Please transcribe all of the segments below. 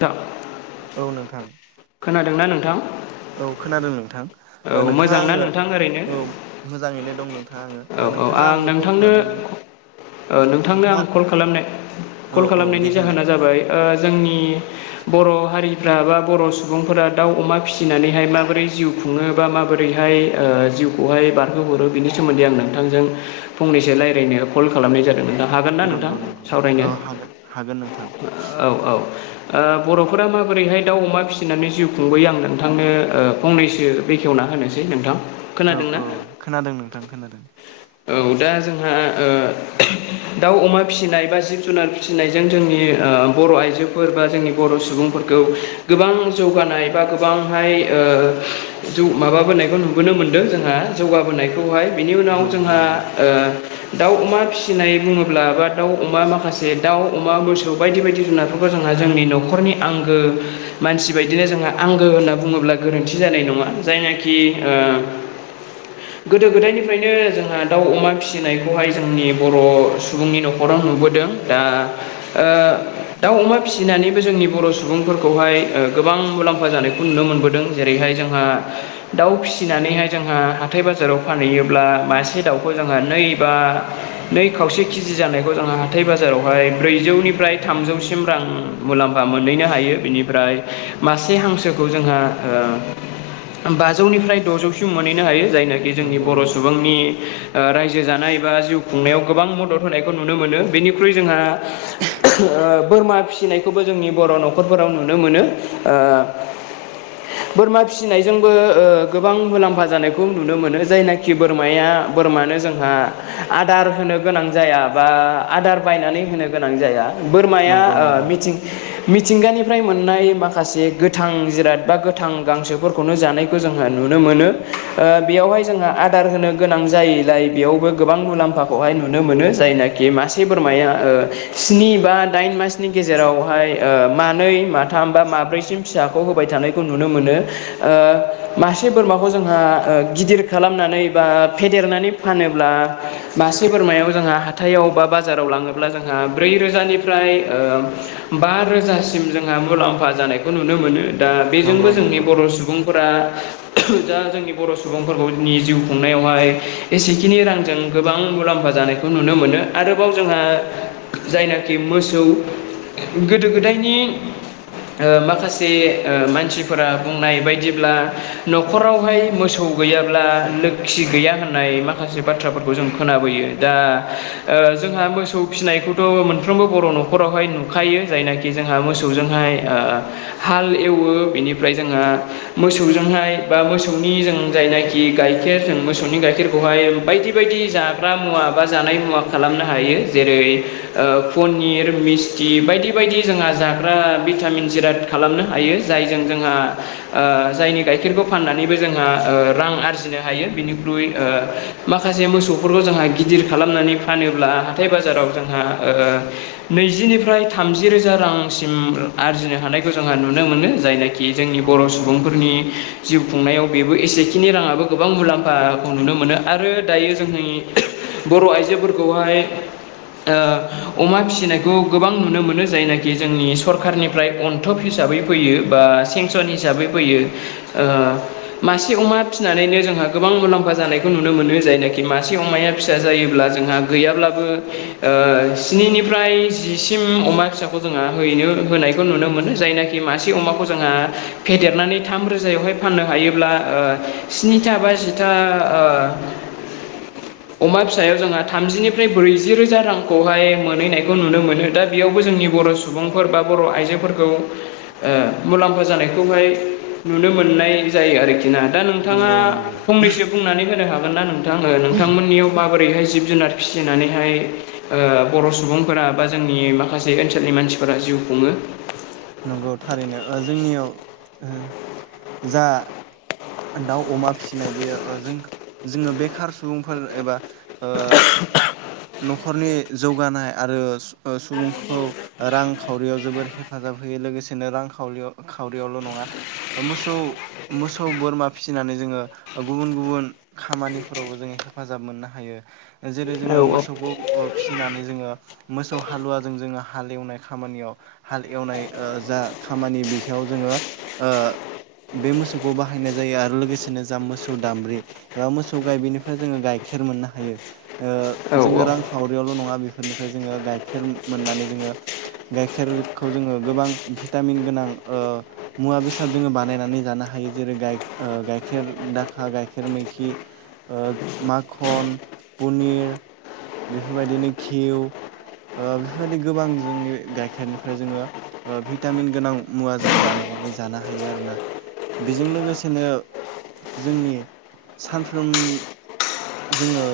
दा [inaudible] औ नोंथां नोंथां औ खोनादों नोंथां औ नोंथाङा मोजांना आंनो नोंथां ओरैनो औ मोजाङैनो दं नोंथाङा औ आङो औ नोंथाङा आं आंनो कल नोंथांनो खालामनायनि नोंथांनो नोंथाङा आं कल खालामनाय औ कल औ दे खालामनायनि होननाय जाहोना जाबाय जोंनि बर' हारिफ्रा बा बर' सुबुंफोरा दाउ अमा फिसिनानैहाय माबोरै जिउ खुनो बा माबोरैहाय जिउखौहाय बारहोहरो बिनि सोमोन्दै आं नोंथांजों फंनैसो रायलायनाय कल खालामनाय जादों नोंथां हागोन ना नोंथां नंगौ नंगौ औ सावरायनो हागोन हागोन नोंथां औ औ ओ बर'फोरा माबोरैहाय दाउ अमा फिसिनानै जिउ खुंबोयो आं नोंथांनो फंनैसो [unintelligible] बेखेवना होनोसै नोंथां। औ खोनादोंना? औ खोनादों नोंथां खोनादों। औ दा जोंहा ओ दाउ अमा फिसिनाय बा जिब जुनार फिसिनायजों जोंनि ओ बर' आइजोफोर बा जोंनि बर' सुबुंफोरखौ गोबां जौगानाय बा गोबांहाय ओ ओ जौ माबाबोनायखौ नुबोनो मोनदों जोंहा जौगाबोनायखौहाय। बिनि उनाव नंगौ जोंहा नंगौ ओ दाउ अमा फिसिनाय बुङोब्ला बा दाउ अमा माखासे दाउ अमा मोसौ बायदि बायदि जुनार खौबो जोंहा जोंनि न'खरनि आंगो मानसि बायदिनो जोंहा आंगो होनना बुङोब्ला गोरोन्थि जानाय न ङा जायनाखि ओ गोदो गोदायनिफ्रायनो जों हा दाउ अमा फिसिनायखौहाय जोंनि बर' सुबुंनि न'खराव नुबोदों। दा ओ आ दाउ अमा फिसिनानैबो जोंनि बर' सुबुंफोरखौहाय ओ गोबां मुलाम्फा जानायखौ नुनो मोनबो दों। जेरैहाय जोंहा दाउ फिसिनानैहाय जोंहा हाथाय बाजाराव फानहैयोब्ला मासे दाउखौ जोंहा नै बा नै खावसे केजि जानायखौ जोंहा हाथाय बाजारावहाय ब्रैजौनिफ्रा य थामजौसिम रां मुलाम्फा मोनहैनो हायो बिनिफ्राय मासे हांसोखौ जोंहा ओ बाजौनिफ्राय द'जौसिम मोनहैनो हायो जायनाखि जोंनि नंगौ बर' नंगौ सुबुंनि ओ रायजो जानाय बा जिउ खुंनायाव गोबां मदद होनायखौ नुनो मोनो बेनिख्रुइ जोंहा [unintelligible] ओ बोरमा फिसिनायखौबो जोंनि बर' न'खरफोराव नुनो मोनो ओ [inaudible] बोरमा फिसिनायजोंबो ओ गोबां मुलाम्फा जानायखौ नुनो मोनो जायनाखि बोरमाया बोरमानो जोंहा आदार होनो गोनां जाया बा आदार बायनानै होनो गोनां जाया बोरमाया नंगौ ओ नंगौ मिथिं-मि थिंगानिफ्राय मोननाय माखासे गोथां जिराद बा गोथां गांसोफोरखौनो जानायखौ जोङो नुनो मोनो। ओ बेयावहाय जोंना आदार होनो गो नां जायैलाय बेयावबो गोबां मुलाम्फाखौहाय नुनो मोनो जायनाखि मासे बोरमाया ओ स्नि बा दाइन मासनि गेजेरावहाय ओ मानै माथाम बा माब्रैसिम फिसाखौ होबाय थानाय खौ नुनो मोनो ओ मासे बोरमाखौ जोंहा ओ गिदिर खालामनानै बा फेदेरनानै फानोब्ला मासे बोरमायाव जोंहा हाथायाव बा बाजाराव लाङोब्ला जोंहा ब्रै रोजानिफ्राय बा रोजासिम जोंहा मुलाम्फा जानायखौ नुनो मोनो। दा नंगौ बेजोंबो जोंनि नंगौ बर' सुबुं फोरा दा जोंनि बर' सुबुंफोरखौनि जिउ खुंनायाव हाय एसेखिनि रांजों गोबां मुलाम्फा जानायखौ नुनो मोनो आरोबाव जोंहा जायनाखि मोसौ गोदो गोदायनि ओ माखासे ओ मानसिफोरा बुंनाय बायदिब्ला न'खरावहाय मोसौ गैयाब्ला लो खि गैया होननाय माखासे बाथ्राफोरखौ जों खोनाबोयो दा ओ जोंहा मोसौ फिनाय खौथ मोनफ्रोमबो बर' न'खरावहाय नुखायो जायनाखि जोंहा मोसौजोंहाय ओ हाल एवो बेनिफ्राय जोंहा मोसौजोंहाय बा मोसौनि जों जायनाखि गाय खेर जों मोसौनि गाइखेरखौहाय बायदि बायदि जाग्रा मुवा बा जानाय मुवा खालामनो हायो। जेरै ओ पनिर मिस्थि बायदि बायदि जोंहा जाग्रा भिटामिन जिराद खालामनो हायो जायजों जोंहा ओ जायनि गाइखेरखौ फाननानैबो जोंहा रां आरजिनो हायो बिनिख्रु ओ माखासे मोसौफोरखौ जोंहा गिदिर खालामनानै फानोब्ला हाथाय बाजाराव जोंहा ओ नैजिनिफ्राय थामजि रोजा रांसिम आरजिनो हानायखौ जोंहा नुनो मोनो जायनाखि जोंनि बर' नंगौ नंगौ सुबुंफोरनि जिउ खुंनायाव बेबो एसेखिनि राङाबो गोबां मुलाम्फाखौ नुनो मोनो आरो दायो जोंनि बर' आइजोफोरखौहाय ओ अमा फिसिनायखौ गोबां नुनो मोनो जायनाखि जोंनि सरखारनिफ्राय अनथोब हि साबै फैयो बा सेंसन हिसाबै फैयो ओ मासे अमा फिनानैनो जोंहा गोबां मुलाम्फा जानायखौ नुनो मोनो जायनाखि मासे अमाया फिसा जायोब्ला जोंहा गैयाब्लाबो ओ स्निनिफ्राय जिसिम अमा फिसाखौ जोंहा हैनो होनायखौ नुनो मोनो जायना खि मासे अमाखौ जोंहा फेदेरनानै थाम रोजायावहाय फाननो हायोब्ला ओ स्निथा बा जिथा अमा फिसायाव जोंहा थामजिनिफ्राय ब्रैजि रोजा रांखौहाय मोनहैनायखौ नुनो मोनो दा बेयावबो जोंनि बर' सुबुंफोर बा बर' आइजोफोरखौ मुलाम्फा जानायखौहाय नुनो मोन नाय जायो आरोखि ना। दा नोंथाङा नंगौ नंगौ फंनैसो बुंनानै होनो हागोन ना नोंथाङो नोंथांमोननियाव माबोरैहाय जिब जुनार फिसिनानैहाय बर' सुबुंफोरा बा जोंनि माखासे ओनसोलनि मानसिफोरा जिउ खुङो। नंगौ थारैनो ओ जोंनियाव ओ जा दाउ अमा फिसिनाय बेयो ओ जों जोङो बेखार सुबुंफोर एबा ओ [unintelligible] न'खरनि जौगानाय आरो सु सुबुंखौ रांखावरियाव जोबद हेफाजाब हो होयो लोगोसेनो खावरियाव खावरियावल' नङा मोसौ मोसौ बोरमा फिसिनानै जोङो गुबुन गुबुन खामानिफोरावबो जोङो हेफाजाब मोननो हायो जेरै औ जोङो मोसौ खौ ओ फिसिनानै जोङो मोसौ हालुवाजों जोङो हाल एवनाय खामानियाव हाल एवनाय ओ जा खामानि बिखौ जोंङो ओ बे मोसौखौ बाहायनाय जायो आरो लोगोसेनो जा मोसौ दाम्ब्रि एबा मोसौ गाय बेनिफ्राय जोङो गायखे खेर मोननो हायो ओ औ जोङो रांखावरियावल' नङा बेफोरनिफ्राय जोङो गाइखेर मोननानै जोङो गाइखेरखौ जोङो गोबां भिटामिन गोनां ओ मुवा बेसाद जोङो बानायनानै जानो हायो जेरै गाय गाय खेर दाखा गाइखेर मैखि ओ माखन पनिर बेफोरबायदिनो घिउ ओ बेफोरबायदि गोबां जोंनि गाइखेरनिफ्राय जोङो ओ भिटामिन गोनां मुवा जोङो बानायनानै जानो हायो आरोना बेजों लोगोसेनो जोंनि सानफ्रोम जोङो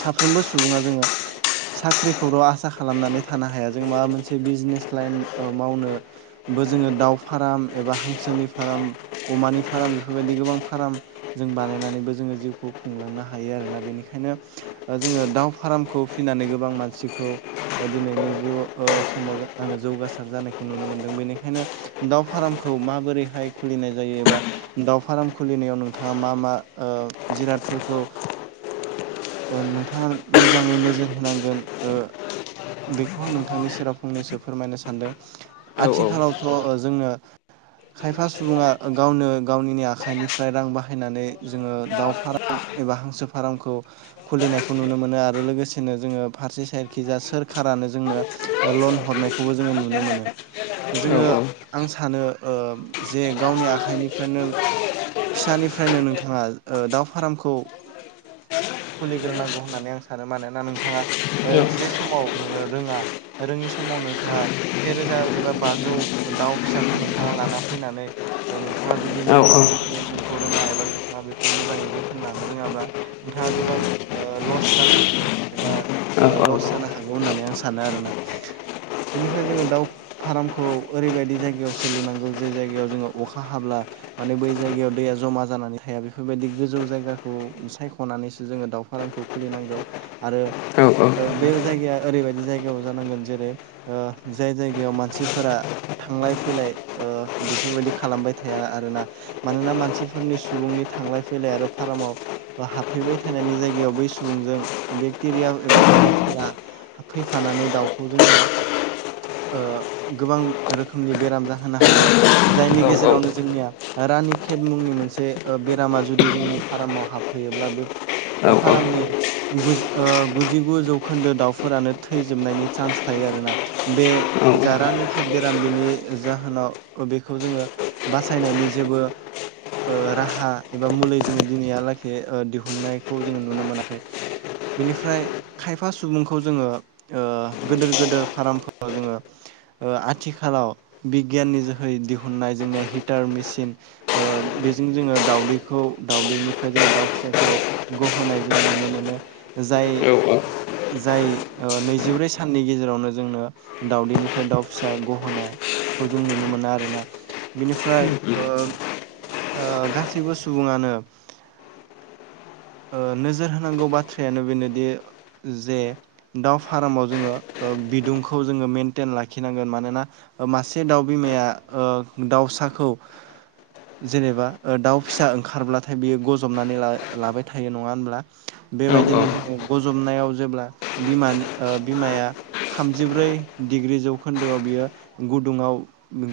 साफ्रोमबो सुबुङा जोङो साख्रिखौल' आसा खालामनानै थानो हाया जों माबा मोनसे बिजनेस लाइन ओ मावनो ब जोङो दाउ फार्म एबा हांसोनि फार्म अमानि फार्म बेफोरबायदि गोबां फार्म जों बानायनानैबो जोङो जिउखौ खुंलांनो हायो आरोना बेनिखायनो ओ जोङो दाउ फार्मखौ फिसिनानै गोबां मानसिखौ ओ दिनैनि जिउ ओ समाव आङो जौगासार जानायखौ नुनो मोनदों बेनिखायनो दााव फार्मखौ माबोरैहाय खुलिनाय जायो एबा दाउ फार फार्म खुलिनायाव नोंथाङा मा मा जिरादफोरखौ [unintelligible] ओ नोंथाङा मोजाङै नोजोर होनांगोन ओ बेखौ आं नोंथांनि सेरा फंनैसो फोरमायनो सानदों औ औ आथिखालावथ' जोंनो खायफा सुबुङा गावनो गावनिनो आखाइनिफ्राय रां बाहायनानै जोङो दाव फार्म एबा हांसो फार्मखौ खुलिनायखौ नुनो मोनो आरो लोगोसेनो जोङो फारसे सायडखि जा सोरखारा नो जोंनो लन हरनायखौबो जोङो नुनो मोनो औ जोङो आं सानो ओ जे गावनि आखाइनिफ्रायनो फिसानिफ्रायनो नोंथाङा ओ दाउ फार्मखौ ज [unintelligible] खुलिग्रोनांगौ होननानै आं सानो मानोना नोंथाङा जे समाव नोङो रोङा रोङि समाव नोंथाङा सेेरोजा एबा बाजौ दाउ फिसाखौ नोंथाङा लाना फैनानै ओ नोंथाङा जुदि मेडिसिन फोरनि मुंखौ रोङा एबा नोंथाङा बेखौ मोजाङै जोथोन लानो रोङाबा नोंथाङा गोबां ओ लस जानो हागोन एबा ओ लस जानो हागौ होननानै आं सानो आरोना बेनिफ्राय जोङो दाउ फार्मखौ ओरैबायदि जायगायाव सोलुनांगौ जे जायगायाव जोङो अखा हाब्ला माने बै जायगायाव दैया जमा जानानै थाया बेफोरबायदि गोजौ जायगाखौ सायख'नानैसो जोङो दाउ फार्मखौ खुलिनांगौ आरो ओ बे जायगाया ओरैबायदि जायगायाव जानांगोन जेरै ओ जाय जायगायाव मानसिफोरा थांलाय फैलाय ओ बेफोरबायदि खालामबाय थाया आरोना मानोना मानसिफोरनि सुबुंनि थांलाय फैलाय आरो फार्माव हाबफैबाय थानायनि जायगायाव बै सु बुंजों बेक्टेरिया एबा भाइरासफोरा हाबफैफानानै दाउखौ जोंनिया ओ गोबां रोखोमनि बेराम जाहोनो हायो जायनि गेजेरावनो जोंनिया रानि खेत मुंनि मोनसे ओ बेरामा जुदि जोंनि फार्माव हाबफैयोब्ला बे औ औ फार्मनि गुज ओ गुजिगु जौखोन्दो दाउफोरानो थैजोबनायनि चान्स थायो आरोना बे जारानि खेत बेराम बेनि जाहोनाव बेखौ जोङो बासायनायनि जे बो ओ राहा एबा मुलि जोङो दिनैहालागै दिहुननायखौ जोङो नुनो मोनाखै बेनिफ्राय खायफा सुबुंखौ जोङो ओ गिदोर गिदोर फार्म फोराव जोङो ओ आथिखालाव बिगियाननि जोहै दिहुननाय जोंनिया हिटार मेसिन ओ बेजों जोङो दाउदैखौ दाउदैनिफ्राय जोङो दाउ फिसाखौ गहोनाय जोङो नुनो मोनो जाय जाय ओ नैजिब्रै साननि गेजेरावनो जोंनो दाउदैनिफ्राय दाउ फिसा गहोनाय खौ जों नुनो मोनो आरोना बिनिफ्राय ओ ओ गासैबो सुबुङानो [inaudible] ओ नोजोर होनांगौ बाथ्रायानो बेनोदि जे दाउ फार्माव जोङो ओ बिदुंखौ जोङो मेनटेन लाखिनांगोन मानोना मासे दाउ बिमाया ओ दाउसा खौ जेनेबा दाउ फिसा ओंखारब्लाथाय बियो गजबनानै लाबाय थायो नङा होमब्ला बे बादिनो जोङो ग जबनायाव जेब्ला बिमा बिमाया थामजिब्रै डिग्रि जौखोन्दोआव बियो गुदुङाव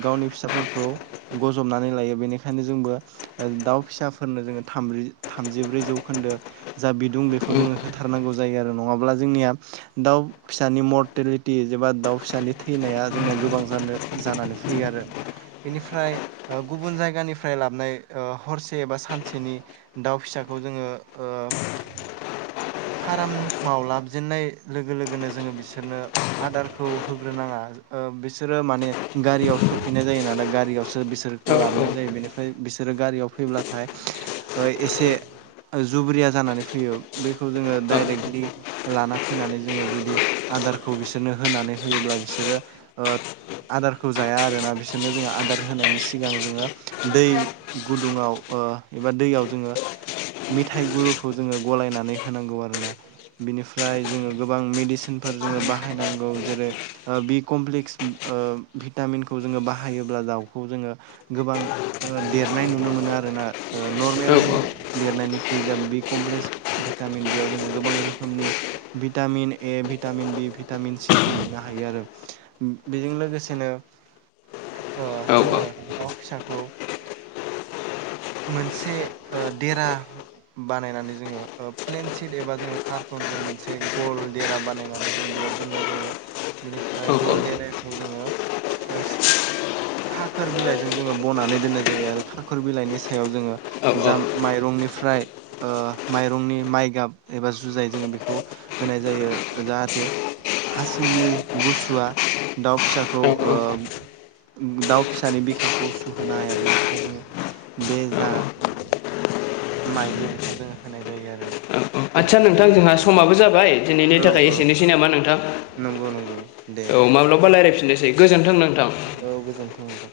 गावनि फिसाफोरखौ गजबनानै लायो बेनिखायनो जोंबो ओ दाउ फिसाफोरनो जोङो थाम थामजिब्रै जौखोन्दो जा बिदुं बेखौ जोङो होथारनांगौ जायो आरो नङाब्ला जोंनिया दाउ फिसानि मर्टेलिटि एबा दाउ फिसानि थैनाया जोंनिया गोबां जानो जानानै फैयो आरो बेनिफ्राय ओ गुबुन जायगानिफ्राय लाबनाय ओ हरसे एबा सानसेनि दाउ फिसा खौ जोङो ओ [inaudible] फार्माव लाबजेननाय लोगो लोगोनो जोङो बिसोरनो आदारखौ होग्रोनाङा ओ बिसोरो माने गारियाव सफैनाय जायो ना गारियाव सो बिसोरखौ लाबोनाय जायो बेनिफ्राय बिसोरो गारियाव फैब्लाथाय ओ एसे जुब्रिया जानानै फैयो बेखौ जोङो डाइरेक्टलि लाना फैनानै जोङो जुदि आ दारखौ बिसोरनो होनानै होयोब्ला बिसोरो ओ आदारखौ जाया आरोना बिसोरनो जोङो आदार होनायनि सिगां जोङो दै गुदुङाव ओ एबा दैयाव जोङो मेथाइ गुरुखौ जोङो गलायनानै होनांगौ आरोना बिनिफ्राय जोङो गोबां मेडिसिनफोर जोङो बाहायनांगौ जेरै बि कमप्लिकस ओ भिटामिनखौ जोङो बाहायोब्ला दाउखौ जोङो गोबां देरनाय नुनो मोनो आरोना ओ नरमेलि निख्रुय जा बि कमप्लिकस भितामिन बेयाव जोङो गोबां रोखोमनि भिटामिन ए भिटा मिन बि भिटामिन सि खौ मोननो हायो आरो बेजों लोगोसेनो ओ जोङो दाउ फिसाखौ मोनसे ओ देरा बानायनानै जोङो प्लेनसिट एबा जोङो कार्टनजों मोनसे गल देरा बानायनानै जोङो बे राव दोननाय जायो बेनिफ्राय गल देराखौ जोङो ओ खाखोर बिलाइजों जोङो बनानै दोननाय जायो आरो खाखोर बिलाइनि सायाव जोङो जा माइरंनिफ्राय ओ माइरंनि माइगाब एबा जुजाय जोङो बेखौ होनाय जायो जाहाथे हासिंनि गुसुवा दाउ फिसाखौ ओ दाउ फिसानि बिखाखौ सुहोनो हाया बेनि थाखाय जोङो बे जा माइलि बेखौ जोङो होनाय जायो आरोना। आदसा नोंथां जोंहा बेनिफ्राय समाबो जाबाय दिनैनि औ थाखाय औ एसेनोसै नामा नोंथां। नंगौ नंगौ दे औ नोंथां माब्लाबा रायज्लायफिननोसै गोजोन्थों नोंथां ओं दे।